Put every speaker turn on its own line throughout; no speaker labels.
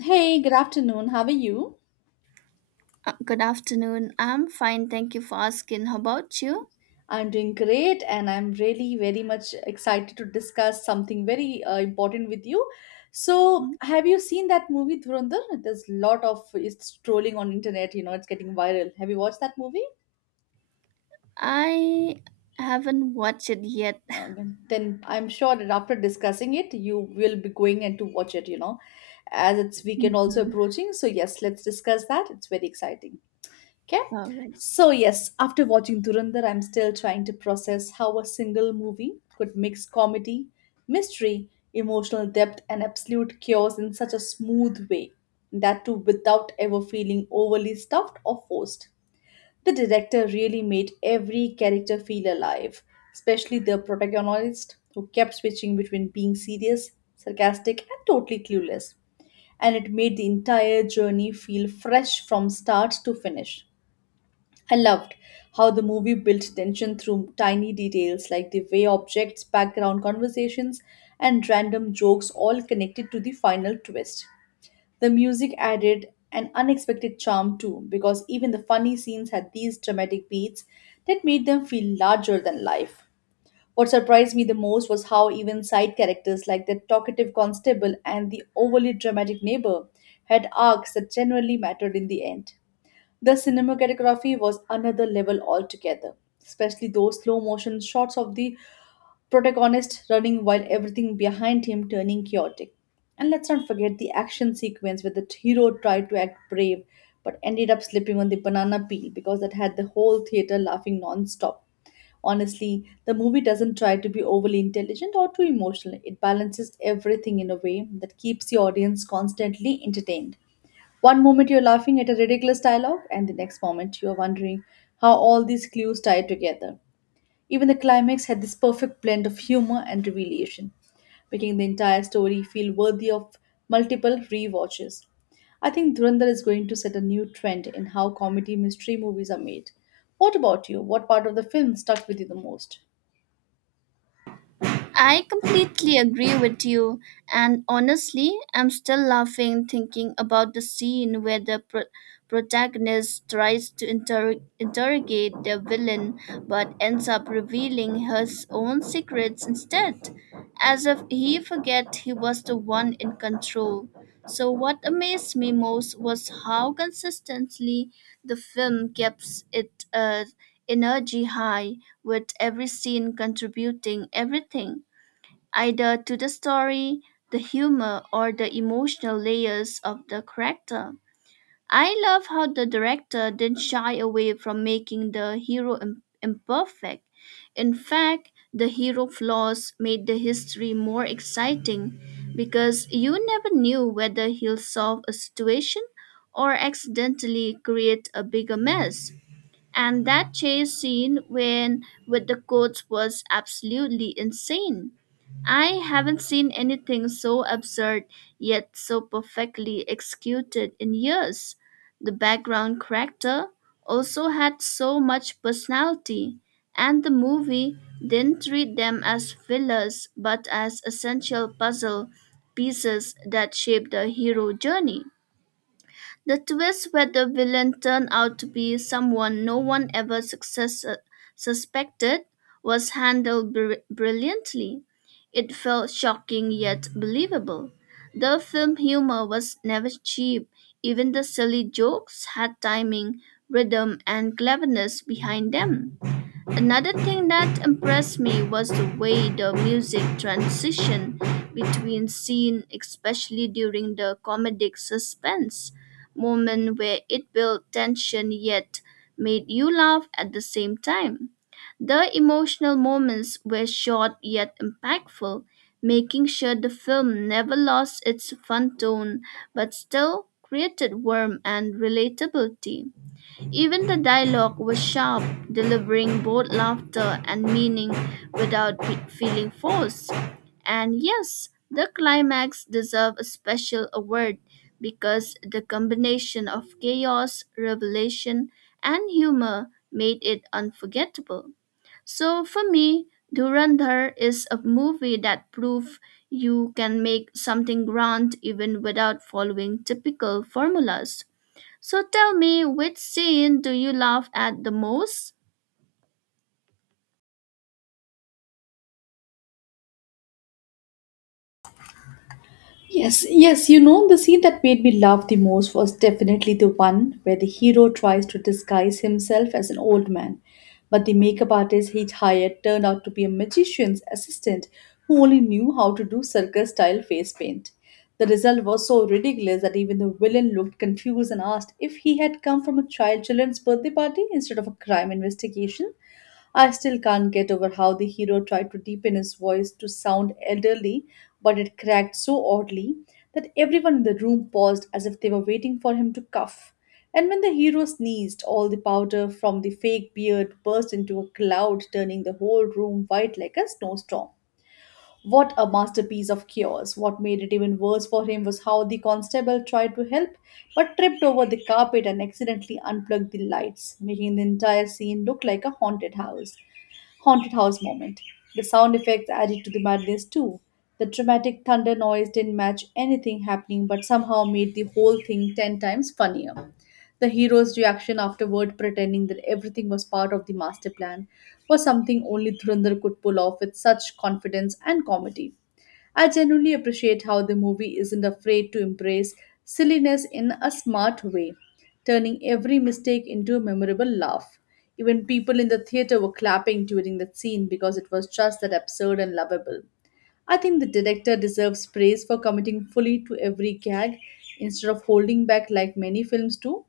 Hey, good afternoon. How are you?
Good afternoon. I'm fine. Thank you for asking. How about you?
I'm doing great, and I'm really very much excited to discuss something very important with you. So,
Mhm.
have you seen that movie Dhurandhar? There's a lot of it's trolling on internet. You know, it's getting viral. Have you watched that movie?
I haven't watched it yet.
Uh, then I'm sure that after discussing it, you will be going and to watch it. You know, as it's weekend also
Mhm.
approaching. So yes, let's discuss that. It's very exciting. Okay.
All right.
So, yes, after watching Durandar, I'm still trying to process how a single movie could mix comedy, mystery, emotional depth, and absolute chaos in such a smooth way. That too, without ever feeling overly stuffed or forced. The director really made every character feel alive, especially the protagonist, who kept switching between being serious, sarcastic, and totally clueless, and it made the entire journey feel fresh from start to finish. I loved how the movie built tension through tiny details like the way objects, background conversations, and random jokes all connected to the final twist. The music added an unexpected charm too, because even the funny scenes had these dramatic beats that made them feel larger than life. What surprised me the most was how even side characters like the talkative constable and the overly dramatic neighbor had arcs that generally mattered in the end. The cinematography was another level altogether, especially those slow motion shots of the protagonist running while everything behind him turning chaotic. And let's not forget the action sequence where the hero tried to act brave but ended up slipping on the banana peel because that had the whole theater laughing non-stop. Honestly, the movie doesn't try to be overly intelligent or too emotional. It balances everything in a way that keeps the audience constantly entertained. One moment you're laughing at a ridiculous dialogue, and the next moment you're wondering how all these clues tie together. Even the climax had this perfect blend of humor and revelation, making the entire story feel worthy of multiple rewatches. I think Dhurandhar is going to set a new trend in how comedy mystery movies are made. What about you? What part of the film stuck with you the most?
I completely agree with you, and honestly, I'm still laughing thinking about the scene where the protagonist tries to interrogate the villain but ends up revealing his own secrets instead, as if he forget he was the one in control. So, what amazed me most was how consistently the film keeps its energy high, with every scene contributing everything either to the story, the humor, or the emotional layers of the character. I love how the director didn't shy away from making the hero imperfect. In fact, the hero flaws made the history more exciting because you never knew whether he'll solve a situation or accidentally create a bigger mess. And that chase scene when with the coach was absolutely insane. I haven't seen anything so absurd yet so perfectly executed in years. The background character also had so much personality, and the movie didn't treat them as fillers but as essential puzzle pieces that shape the hero journey. The twist where the villain turned out to be someone no one ever suspected was handled brilliantly. It felt shocking yet believable. The film humor was never cheap. Even the silly jokes had timing, rhythm, and cleverness behind them. Another thing that impressed me was the way the music transitioned between scene, especially during the comedic suspense moment where it built tension yet made you laugh at the same time. The emotional moments were short yet impactful, making sure the film never lost its fun tone but still created warmth and relatability. Even the dialogue was sharp, delivering both laughter and meaning without feeling forced. And yes, the climax deserved a special award because the combination of chaos, revelation, and humor made it unforgettable. So for me, Durandar is a movie that proves you can make something grand even without following typical formulas. So tell me, which scene do you laugh at the most?
Yes, yes, you know, the scene that made me laugh the most was definitely the one where the hero tries to disguise himself as an old man. But the makeup artist he hired turned out to be a magician's assistant who only knew how to do circus style face paint. The result was so ridiculous that even the villain looked confused and asked if he had come from a child children's birthday party instead of a crime investigation. I still can't get over how the hero tried to deepen his voice to sound elderly but it cracked so oddly that everyone in the room paused as if they were waiting for him to cough. And when the hero sneezed, all the powder from the fake beard burst into a cloud, turning the whole room white like a snowstorm. What a masterpiece of chaos! What made it even worse for him was how the constable tried to help but tripped over the carpet and accidentally unplugged the lights, making the entire scene look like a haunted house moment. The sound effects added to the madness too. The dramatic thunder noise didn't match anything happening but somehow made the whole thing 10 times funnier. The hero's reaction afterward, pretending that everything was part of the master plan, was something only Dhurandhar could pull off with such confidence and comedy. I genuinely appreciate how the movie isn't afraid to embrace silliness in a smart way, turning every mistake into a memorable laugh. Even people in the theater were clapping during that scene because it was just that absurd and lovable. I think the director deserves praise for committing fully to every gag instead of holding back like many films do.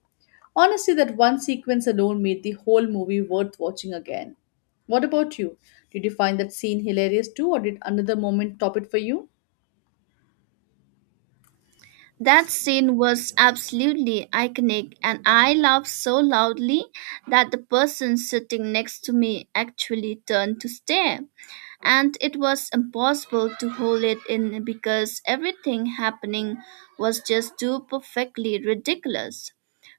Honestly, that one sequence alone made the whole movie worth watching again. What about you? Did you find that scene hilarious too, or did another moment top it for you?
That scene was absolutely iconic, and I laughed so loudly that the person sitting next to me actually turned to stare. And it was impossible to hold it in because everything happening was just too perfectly ridiculous.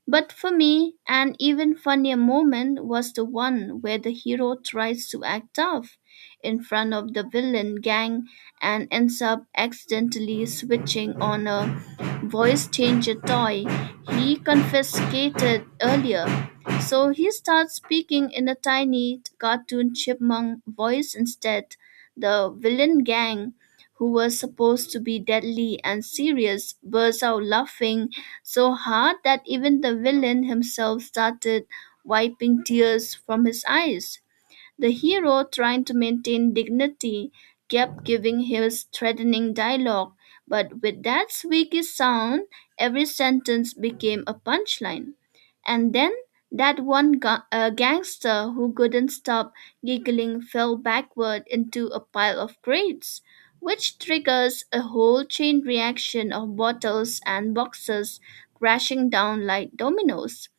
But for me, an even funnier moment was the one where the hero tries to act tough in front of the villain gang and ends up accidentally switching on a voice changer toy he confiscated earlier. So he starts speaking in a tiny cartoon chipmunk voice instead. The villain gang, who was supposed to be deadly and serious, bursts out laughing so hard that even the villain himself started wiping tears from his eyes. The hero, trying to maintain dignity, kept giving his threatening dialogue, but with that squeaky sound, every sentence became a punchline. And then that one gangster who couldn't stop giggling fell backward into a pile of crates, which triggers a whole chain reaction of bottles and boxes crashing down like dominoes.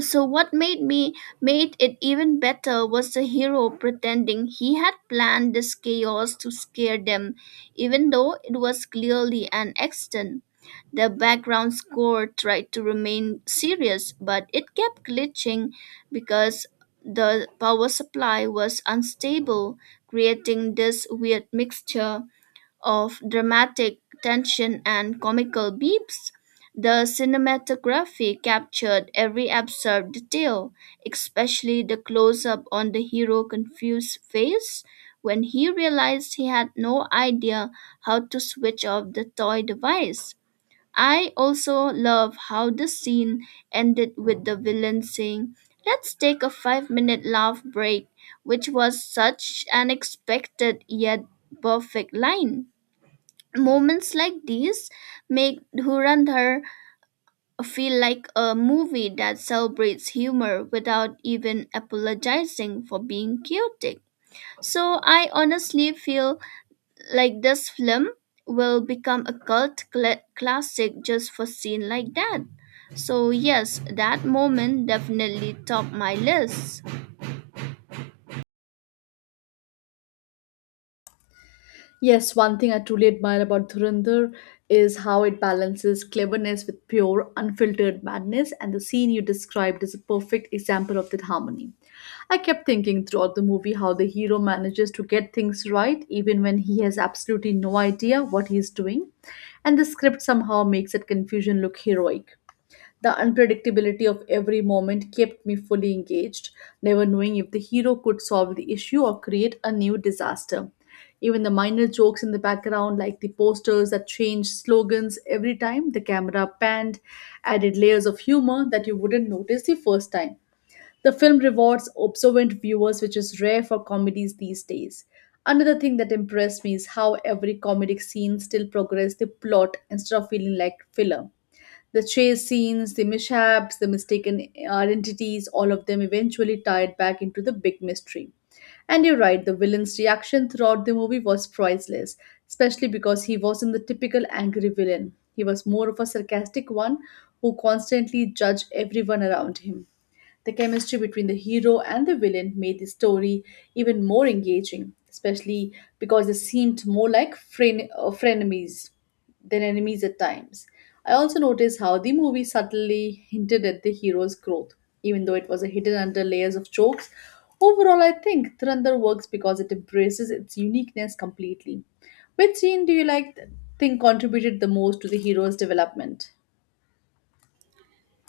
So what made it even better was the hero pretending he had planned this chaos to scare them, even though it was clearly an accident. The background score tried to remain serious, but it kept glitching because the power supply was unstable, creating this weird mixture of dramatic tension and comical beeps, the cinematography captured every absurd detail, especially the close up on the hero confused face when he realized he had no idea how to switch off the toy device. I also love how the scene ended with the villain saying, Let's take a 5-minute laugh break, which was such an expected yet perfect line. Moments like these make Dhurandhar feel like a movie that celebrates humor without even apologizing for being chaotic. So I honestly feel like this film will become a cult classic just for scene like that. So yes, that moment definitely topped my list.
Yes, one thing I truly admire about Dhurandhar is how it balances cleverness with pure, unfiltered madness, and the scene you described is a perfect example of that harmony. I kept thinking throughout the movie how the hero manages to get things right even when he has absolutely no idea what he is doing, and the script somehow makes that confusion look heroic. The unpredictability of every moment kept me fully engaged, never knowing if the hero could solve the issue or create a new disaster. Even the minor jokes in the background, like the posters that changed slogans every time the camera panned, added layers of humor that you wouldn't notice the first time. The film rewards observant viewers, which is rare for comedies these days. Another thing that impressed me is how every comedic scene still progressed the plot instead of feeling like filler. The chase scenes, the mishaps, the mistaken identities, all of them eventually tied back into the big mystery. And you're right, the villain's reaction throughout the movie was priceless, especially because he wasn't the typical angry villain. He was more of a sarcastic one who constantly judged everyone around him. The chemistry between the hero and the villain made the story even more engaging, especially because they seemed more like frenemies than enemies at times. I also noticed how the movie subtly hinted at the hero's growth, even though it was hidden under layers of jokes. Overall, I think Thurandar works because it embraces its uniqueness completely. Which scene do you think contributed the most to the hero's development?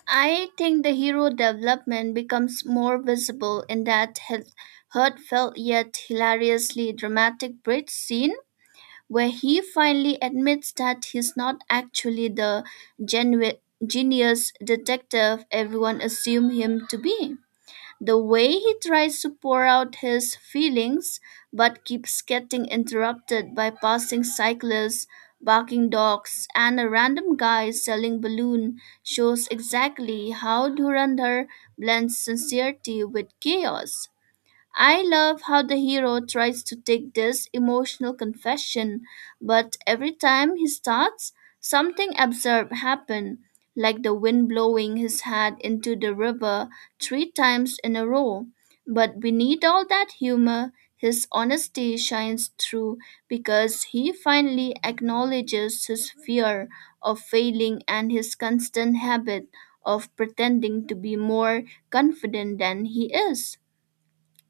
I think the hero development becomes more visible in that heartfelt yet hilariously dramatic bridge scene where he finally admits that he's not actually the genu- genius detective everyone assumed him to be. The way he tries to pour out his feelings but keeps getting interrupted by passing cyclists, barking dogs, and a random guy selling balloon shows exactly how Dhurandhar blends sincerity with chaos. I love how the hero tries to take this emotional confession, but every time he starts, something absurd happens, like the wind blowing his hat into the river 3 times in a row. But beneath all that humor, his honesty shines through because he finally acknowledges his fear of failing and his constant habit of pretending to be more confident than he is.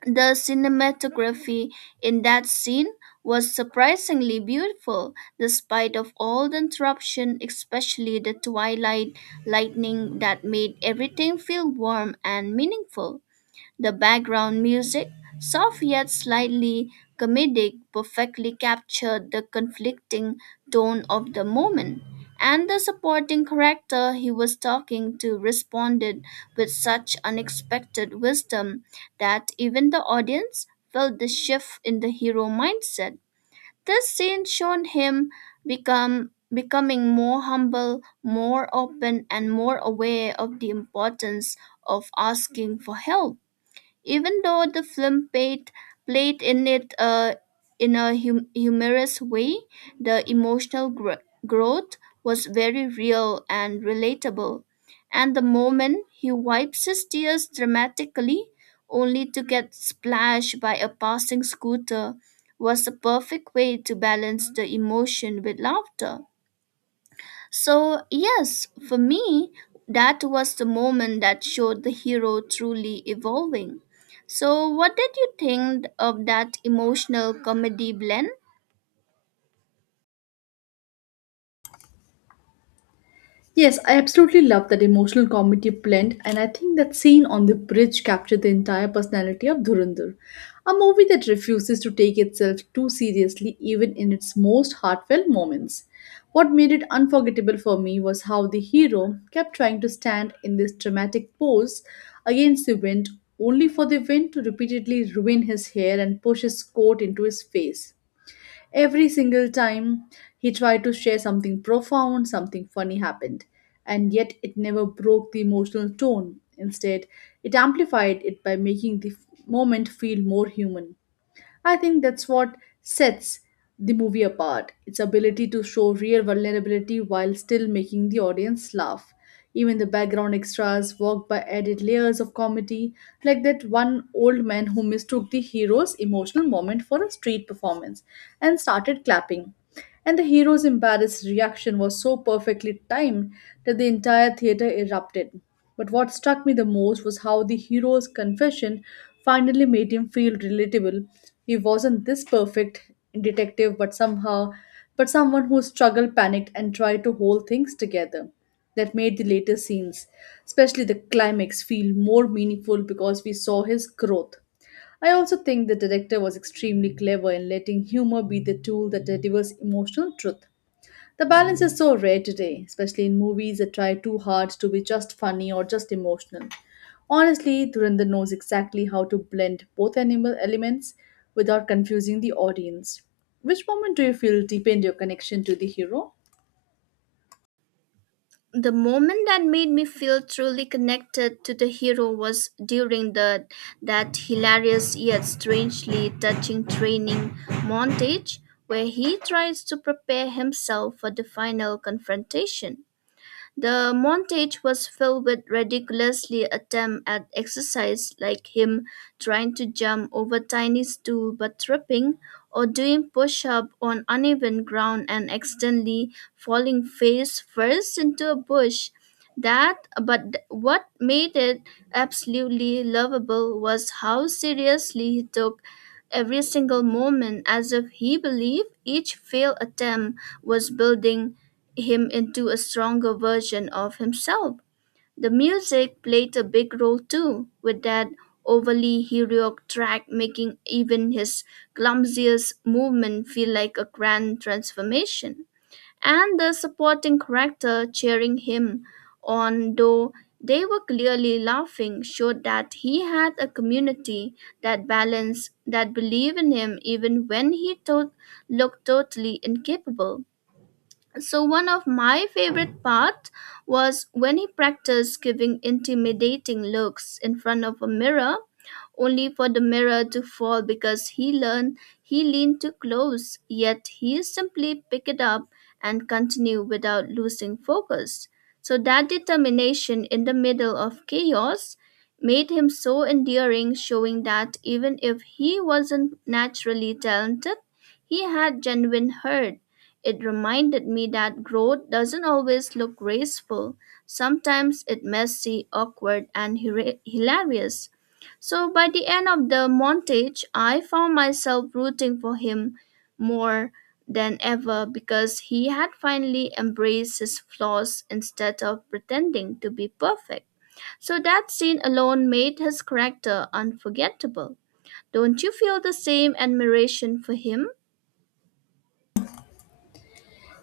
The cinematography in that scene was surprisingly beautiful despite of all the interruption, especially the twilight lightning that made everything feel warm and meaningful. The background music, soft yet slightly comedic, perfectly captured the conflicting tone of the moment, and the supporting character he was talking to responded with such unexpected wisdom that even the audience felt the shift in the hero mindset. This scene showed him become becoming more humble, more open, and more aware of the importance of asking for help. Even though the film played in a humorous way, the emotional growth was very real and relatable. And the moment he wipes his tears dramatically, only to get splashed by a passing scooter, was the perfect way to balance the emotion with laughter. So, yes, for me, that was the moment that showed the hero truly evolving. So, what did you think of that emotional comedy blend?
Yes, I absolutely love that emotional comedy blend, and I think that scene on the bridge captured the entire personality of Dhurandhar. A movie that refuses to take itself too seriously, even in its most heartfelt moments. What made it unforgettable for me was how the hero kept trying to stand in this dramatic pose against the wind, only for the wind to repeatedly ruin his hair and push his coat into his face. Every single time he tried to share something profound, something funny happened, and yet it never broke the emotional tone. Instead, it amplified it by making the moment feel more human. I think that's what sets the movie apart, its ability to show real vulnerability while still making the audience laugh. Even the background extras work by added layers of comedy, like that one old man who mistook the hero's emotional moment for a street performance and started clapping. And the hero's embarrassed reaction was so perfectly timed that the entire theater erupted. But what struck me the most was how the hero's confession finally made him feel relatable. He wasn't this perfect detective, but somehow, but someone who struggled, panicked, and tried to hold things together. That made the later scenes, especially the climax, feel more meaningful because we saw his growth. I also think the director was extremely clever in letting humor be the tool that delivers emotional truth. The balance is so rare today, especially in movies that try too hard to be just funny or just emotional. Honestly, Dhurandhar knows exactly how to blend both animal elements without confusing the audience. Which moment do you feel deepened your connection to the hero?
The moment that made me feel truly connected to the hero was during the that hilarious yet strangely touching training montage where he tries to prepare himself for the final confrontation. The montage was filled with ridiculously attempt at exercise like him trying to jump over tiny stool but tripping or doing push-up on uneven ground and accidentally falling face first into a bush. That but what made it absolutely lovable was how seriously he took every single moment as if he believed each failed attempt was building him into a stronger version of himself. The music played a big role too, with that overly heroic track making even his clumsiest movement feel like a grand transformation. And the supporting character cheering him on, though they were clearly laughing, showed that he had a community that balanced, that believed in him even when he looked totally incapable. So, one of my favorite parts was when he practiced giving intimidating looks in front of a mirror only for the mirror to fall because he learned he leaned too close, yet he simply picked it up and continued without losing focus. So that determination in the middle of chaos made him so endearing, showing that even if he wasn't naturally talented, he had genuine heart. It reminded me that growth doesn't always look graceful. Sometimes it's messy, awkward, and hilarious. So by the end of the montage, I found myself rooting for him more than ever because he had finally embraced his flaws instead of pretending to be perfect. So that scene alone made his character unforgettable. Don't you feel the same admiration for him?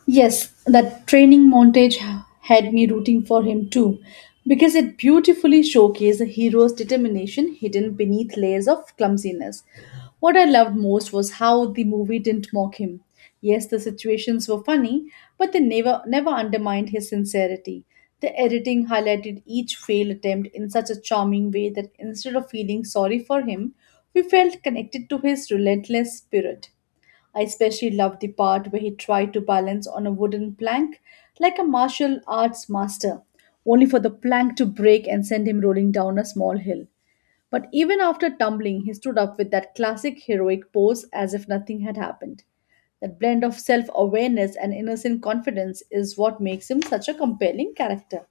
Yes, that training montage had me rooting for him too, because it beautifully showcased the hero's determination hidden beneath layers of clumsiness. What I loved most was how the movie didn't mock him. Yes, the situations were funny, but they never undermined his sincerity. The editing highlighted each failed attempt in such a charming way that instead of feeling sorry for him, we felt connected to his relentless spirit. I especially loved the part where he tried to balance on a wooden plank like a martial arts master, only for the plank to break and send him rolling down a small hill. But even after tumbling, he stood up with that classic heroic pose as if nothing had happened. That blend of self awareness and innocent confidence is what makes him such a compelling character.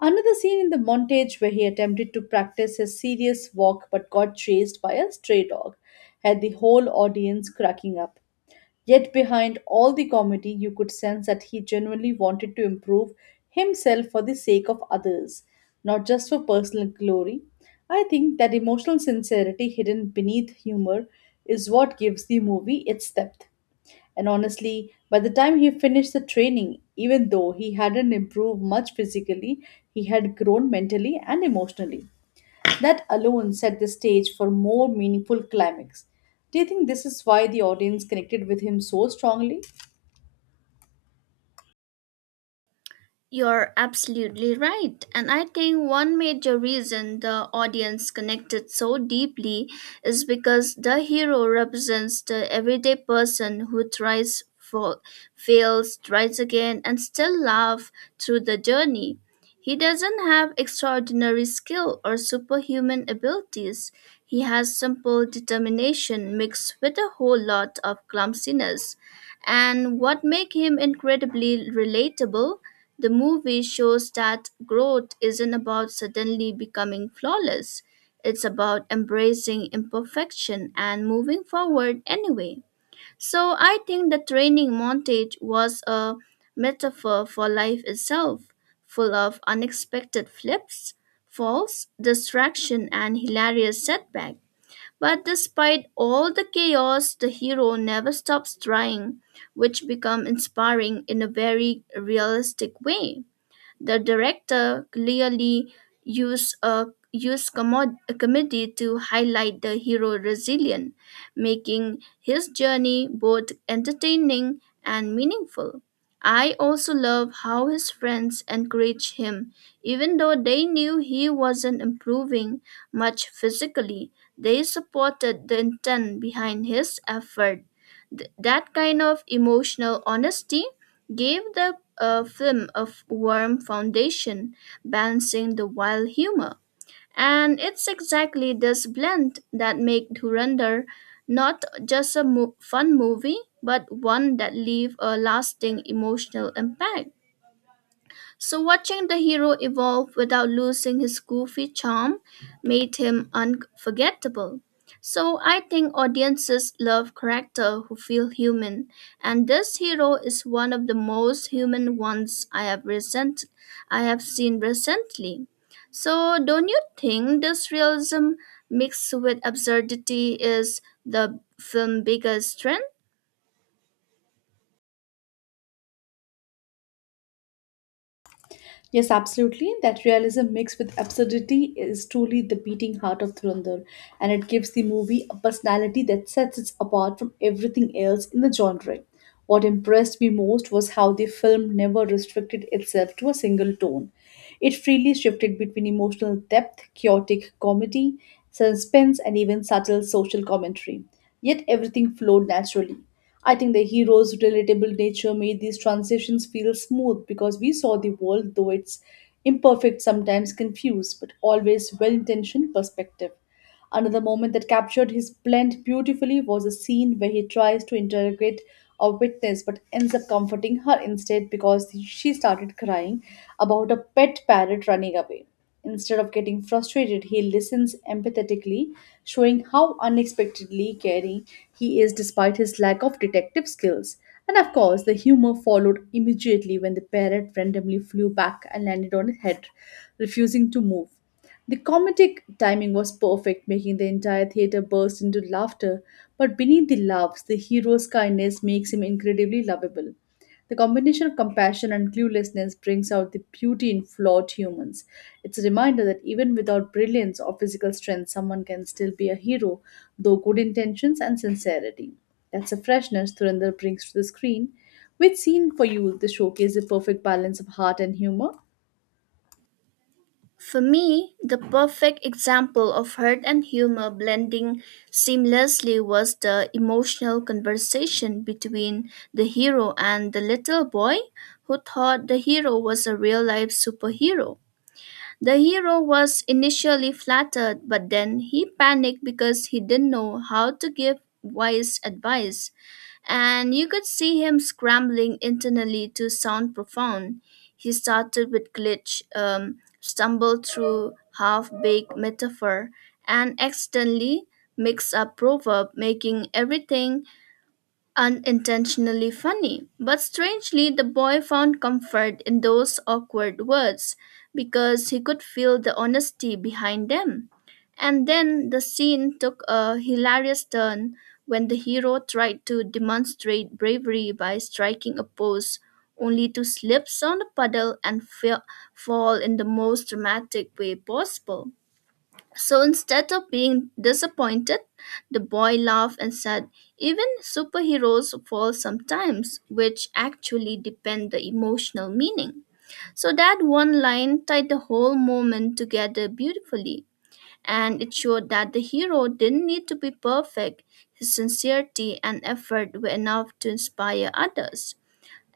Another scene in the montage where he attempted to practice his serious walk but got chased by a stray dog had the whole audience cracking up. Yet, behind all the comedy, you could sense that he genuinely wanted to improve himself for the sake of others, not just for personal glory. I think that emotional sincerity hidden beneath humor is what gives the movie its depth. And honestly, by the time he finished the training, even though he hadn't improved much physically, he had grown mentally and emotionally. That alone set the stage for more meaningful climax. Do you think this is why the audience connected with him so strongly?
You're absolutely right. And I think one major reason the audience connected so deeply is because the hero represents the everyday person who tries, fails, tries again, and still laughs through the journey. He doesn't have extraordinary skill or superhuman abilities. He has simple determination mixed with a whole lot of clumsiness. And what makes him incredibly relatable the movie shows that growth isn't about suddenly becoming flawless. It's about embracing imperfection and moving forward anyway. So I think the training montage was a metaphor for life itself, full of unexpected flips, falls, distraction, and hilarious setback. But despite all the chaos, the hero never stops trying, which become inspiring in a very realistic way. The director clearly used a used a comedy to highlight the hero resilient, making his journey both entertaining and meaningful. I also love how his friends encouraged him, even though they knew he wasn't improving much physically. They supported the intent behind his effort. That kind of emotional honesty gave the film a warm foundation, balancing the wild humor. And it's exactly this blend that makes Dhurandhar not just a fun movie, but one that leaves a lasting emotional impact. So, watching the hero evolve without losing his goofy charm made him unforgettable. So, I think audiences love characters who feel human, and this hero is one of the most human ones I have seen recently. So, don't you think this realism mixed with absurdity is the film's biggest strength?
Yes, absolutely. That realism mixed with absurdity is truly the beating heart of Thurandar, and it gives the movie a personality that sets it apart from everything else in the genre. What impressed me most was how the film never restricted itself to a single tone. It freely shifted between emotional depth, chaotic comedy, suspense, and even subtle social commentary. Yet everything flowed naturally. I think the hero's relatable nature made these transitions feel smooth because we saw the world, though it's imperfect, sometimes confused, but always well intentioned perspective. Another moment that captured his blend beautifully was a scene where he tries to interrogate a witness but ends up comforting her instead because she started crying about a pet parrot running away. Instead of getting frustrated, he listens empathetically, showing how unexpectedly caring he is despite his lack of detective skills. And of course, the humor followed immediately when the parrot randomly flew back and landed on his head, refusing to move. The comedic timing was perfect, making the entire theater burst into laughter. But beneath the laughs, the hero's kindness makes him incredibly lovable. The combination of compassion and cluelessness brings out the beauty in flawed humans. It's a reminder that even without brilliance or physical strength, someone can still be a hero, though good intentions and sincerity. That's the freshness Thurinder brings to the screen. Which scene for you the showcase the perfect balance of heart and humor?
For me, the perfect example of hurt and humor blending seamlessly was the emotional conversation between the hero and the little boy who thought the hero was a real life superhero. The hero was initially flattered, but then he panicked because he didn't know how to give wise advice and you could see him scrambling internally to sound profound. He started with glitch, stumbled through half baked metaphor, and accidentally mixed up proverb, making everything unintentionally funny, but strangely, the boy found comfort in those awkward words because he could feel the honesty behind them. And then the scene took a hilarious turn when the hero tried to demonstrate bravery by striking a pose only to slip on a puddle and fall in the most dramatic way possible. So instead of being disappointed, the boy laughed and said, Even superheroes fall sometimes, which actually depend the emotional meaning. So that one line tied the whole moment together beautifully, and it showed that the hero didn't need to be perfect. His sincerity and effort were enough to inspire others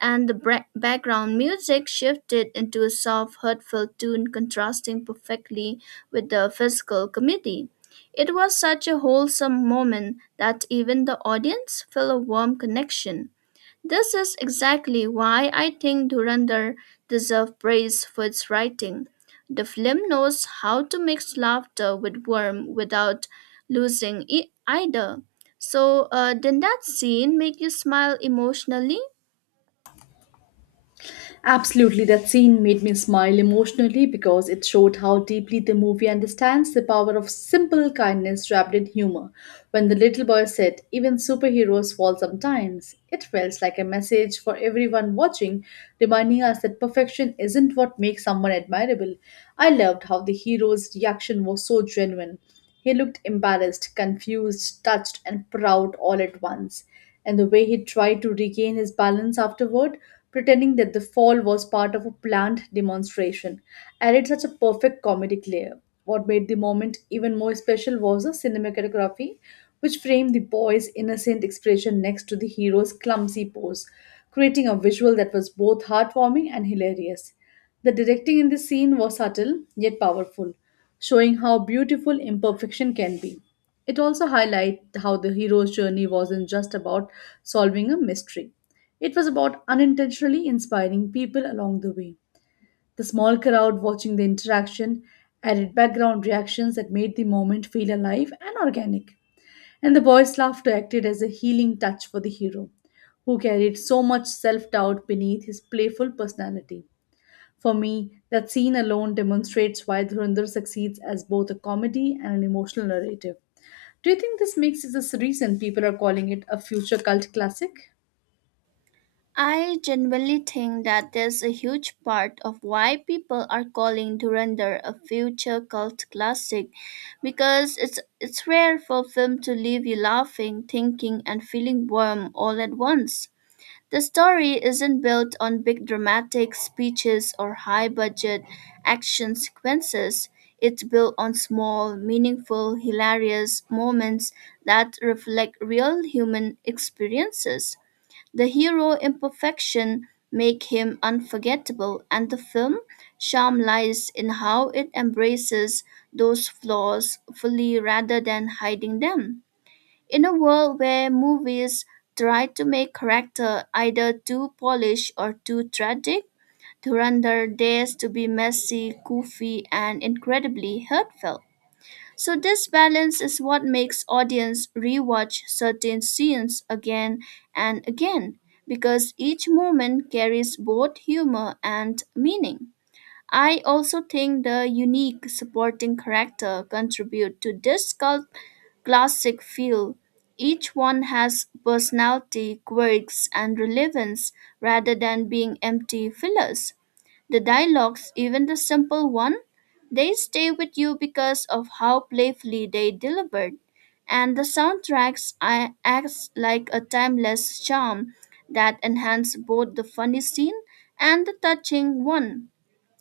and the background music shifted into a soft, hurtful tune contrasting perfectly with the physical comedy. It was such a wholesome moment that even the audience felt a warm connection. This is exactly why I think Durandar deserves praise for its writing. The film knows how to mix laughter with warmth without losing it either. So, did that scene make you smile emotionally?
Absolutely, that scene made me smile emotionally because it showed how deeply the movie understands the power of simple kindness wrapped in humor. When the little boy said, "Even superheroes fall sometimes," it felt like a message for everyone watching, reminding us that perfection isn't what makes someone admirable. I loved how the hero's reaction was so genuine. He looked embarrassed, confused, touched, and proud all at once, and the way he tried to regain his balance afterward, pretending that the fall was part of a planned demonstration, added such a perfect comedic layer. What made the moment even more special was the cinematography, which framed the boy's innocent expression next to the hero's clumsy pose, creating a visual that was both heartwarming and hilarious. The directing in this scene was subtle yet powerful, showing how beautiful imperfection can be. It also highlights how the hero's journey wasn't just about solving a mystery. It was about unintentionally inspiring people along the way. The small crowd watching the interaction added background reactions that made the moment feel alive and organic. And the boy's laughter acted as a healing touch for the hero, who carried so much self doubt beneath his playful personality. For me, that scene alone demonstrates why Dhurandhar succeeds as both a comedy and an emotional narrative. Do you think this makes this the reason people are calling it a future cult classic?
I genuinely think that there's a huge part of why people are calling Durandar a future cult classic because it's rare for a film to leave you laughing, thinking and feeling warm all at once. The story isn't built on big dramatic speeches or high budget action sequences. It's built on small, meaningful, hilarious moments that reflect real human experiences. The hero imperfection make him unforgettable and the film charm lies in how it embraces those flaws fully rather than hiding them. In a world where movies try to make character either too polished or too tragic, Durandar dares to be messy, goofy, and incredibly heartfelt. So this balance is what makes audience rewatch certain scenes again and again because each moment carries both humor and meaning. I also think the unique supporting character contribute to this cult classic feel. Each one has personality, quirks, and relevance rather than being empty fillers. The dialogues, even the simple one, they stay with you because of how playfully they delivered. And the soundtracks I- acts like a timeless charm that enhance both the funny scene and the touching one.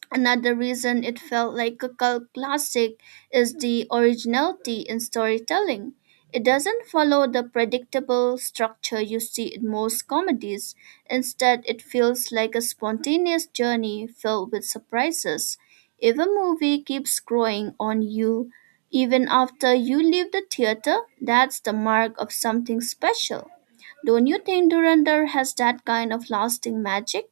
Another reason it felt like a cult classic is the originality in storytelling. It doesn't follow the predictable structure you see in most comedies. Instead, it feels like a spontaneous journey filled with surprises. If a movie keeps growing on you even after you leave the theater, that's the mark of something special. Don't you think Durandar has that kind of lasting magic?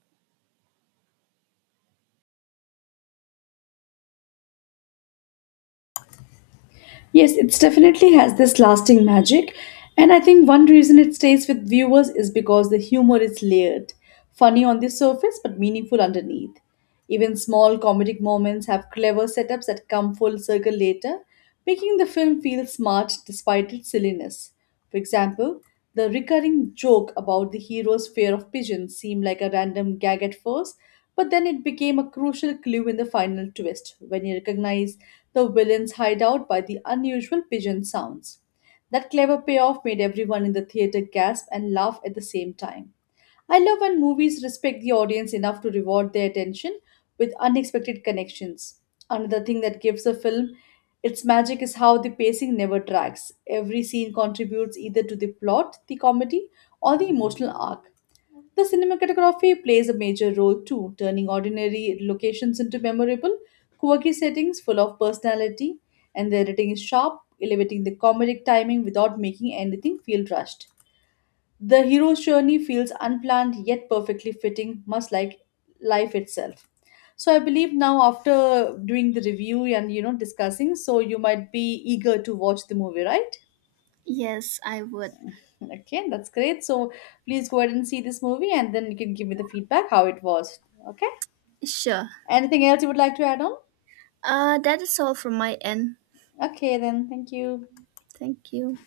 Yes, it definitely has this lasting magic, and I think one reason it stays with viewers is because the humor is layered, funny on the surface but meaningful underneath. Even small comedic moments have clever setups that come full circle later, making the film feel smart despite its silliness. For example, the recurring joke about the hero's fear of pigeons seemed like a random gag at first, but then it became a crucial clue in the final twist when you recognize the villain's hideout by the unusual pigeon sounds. That clever payoff made everyone in the theater gasp and laugh at the same time. I love when movies respect the audience enough to reward their attention with unexpected connections. Another thing that gives a film its magic is how the pacing never drags. Every scene contributes either to the plot, the comedy, or the emotional arc. The cinematography plays a major role too, turning ordinary locations into memorable, quirky settings full of personality, and the editing is sharp, elevating the comedic timing without making anything feel rushed. The hero's journey feels unplanned yet perfectly fitting, much like life itself. So I believe now, after doing the review and discussing, so you might be eager to watch the movie, right?
Yes, I would.
Okay, that's great. So please go ahead and see this movie and then you can give me the feedback how it was. Okay?
Sure.
Anything else you would like to add on?
That is all from my end.
Okay, then thank you.
Thank you.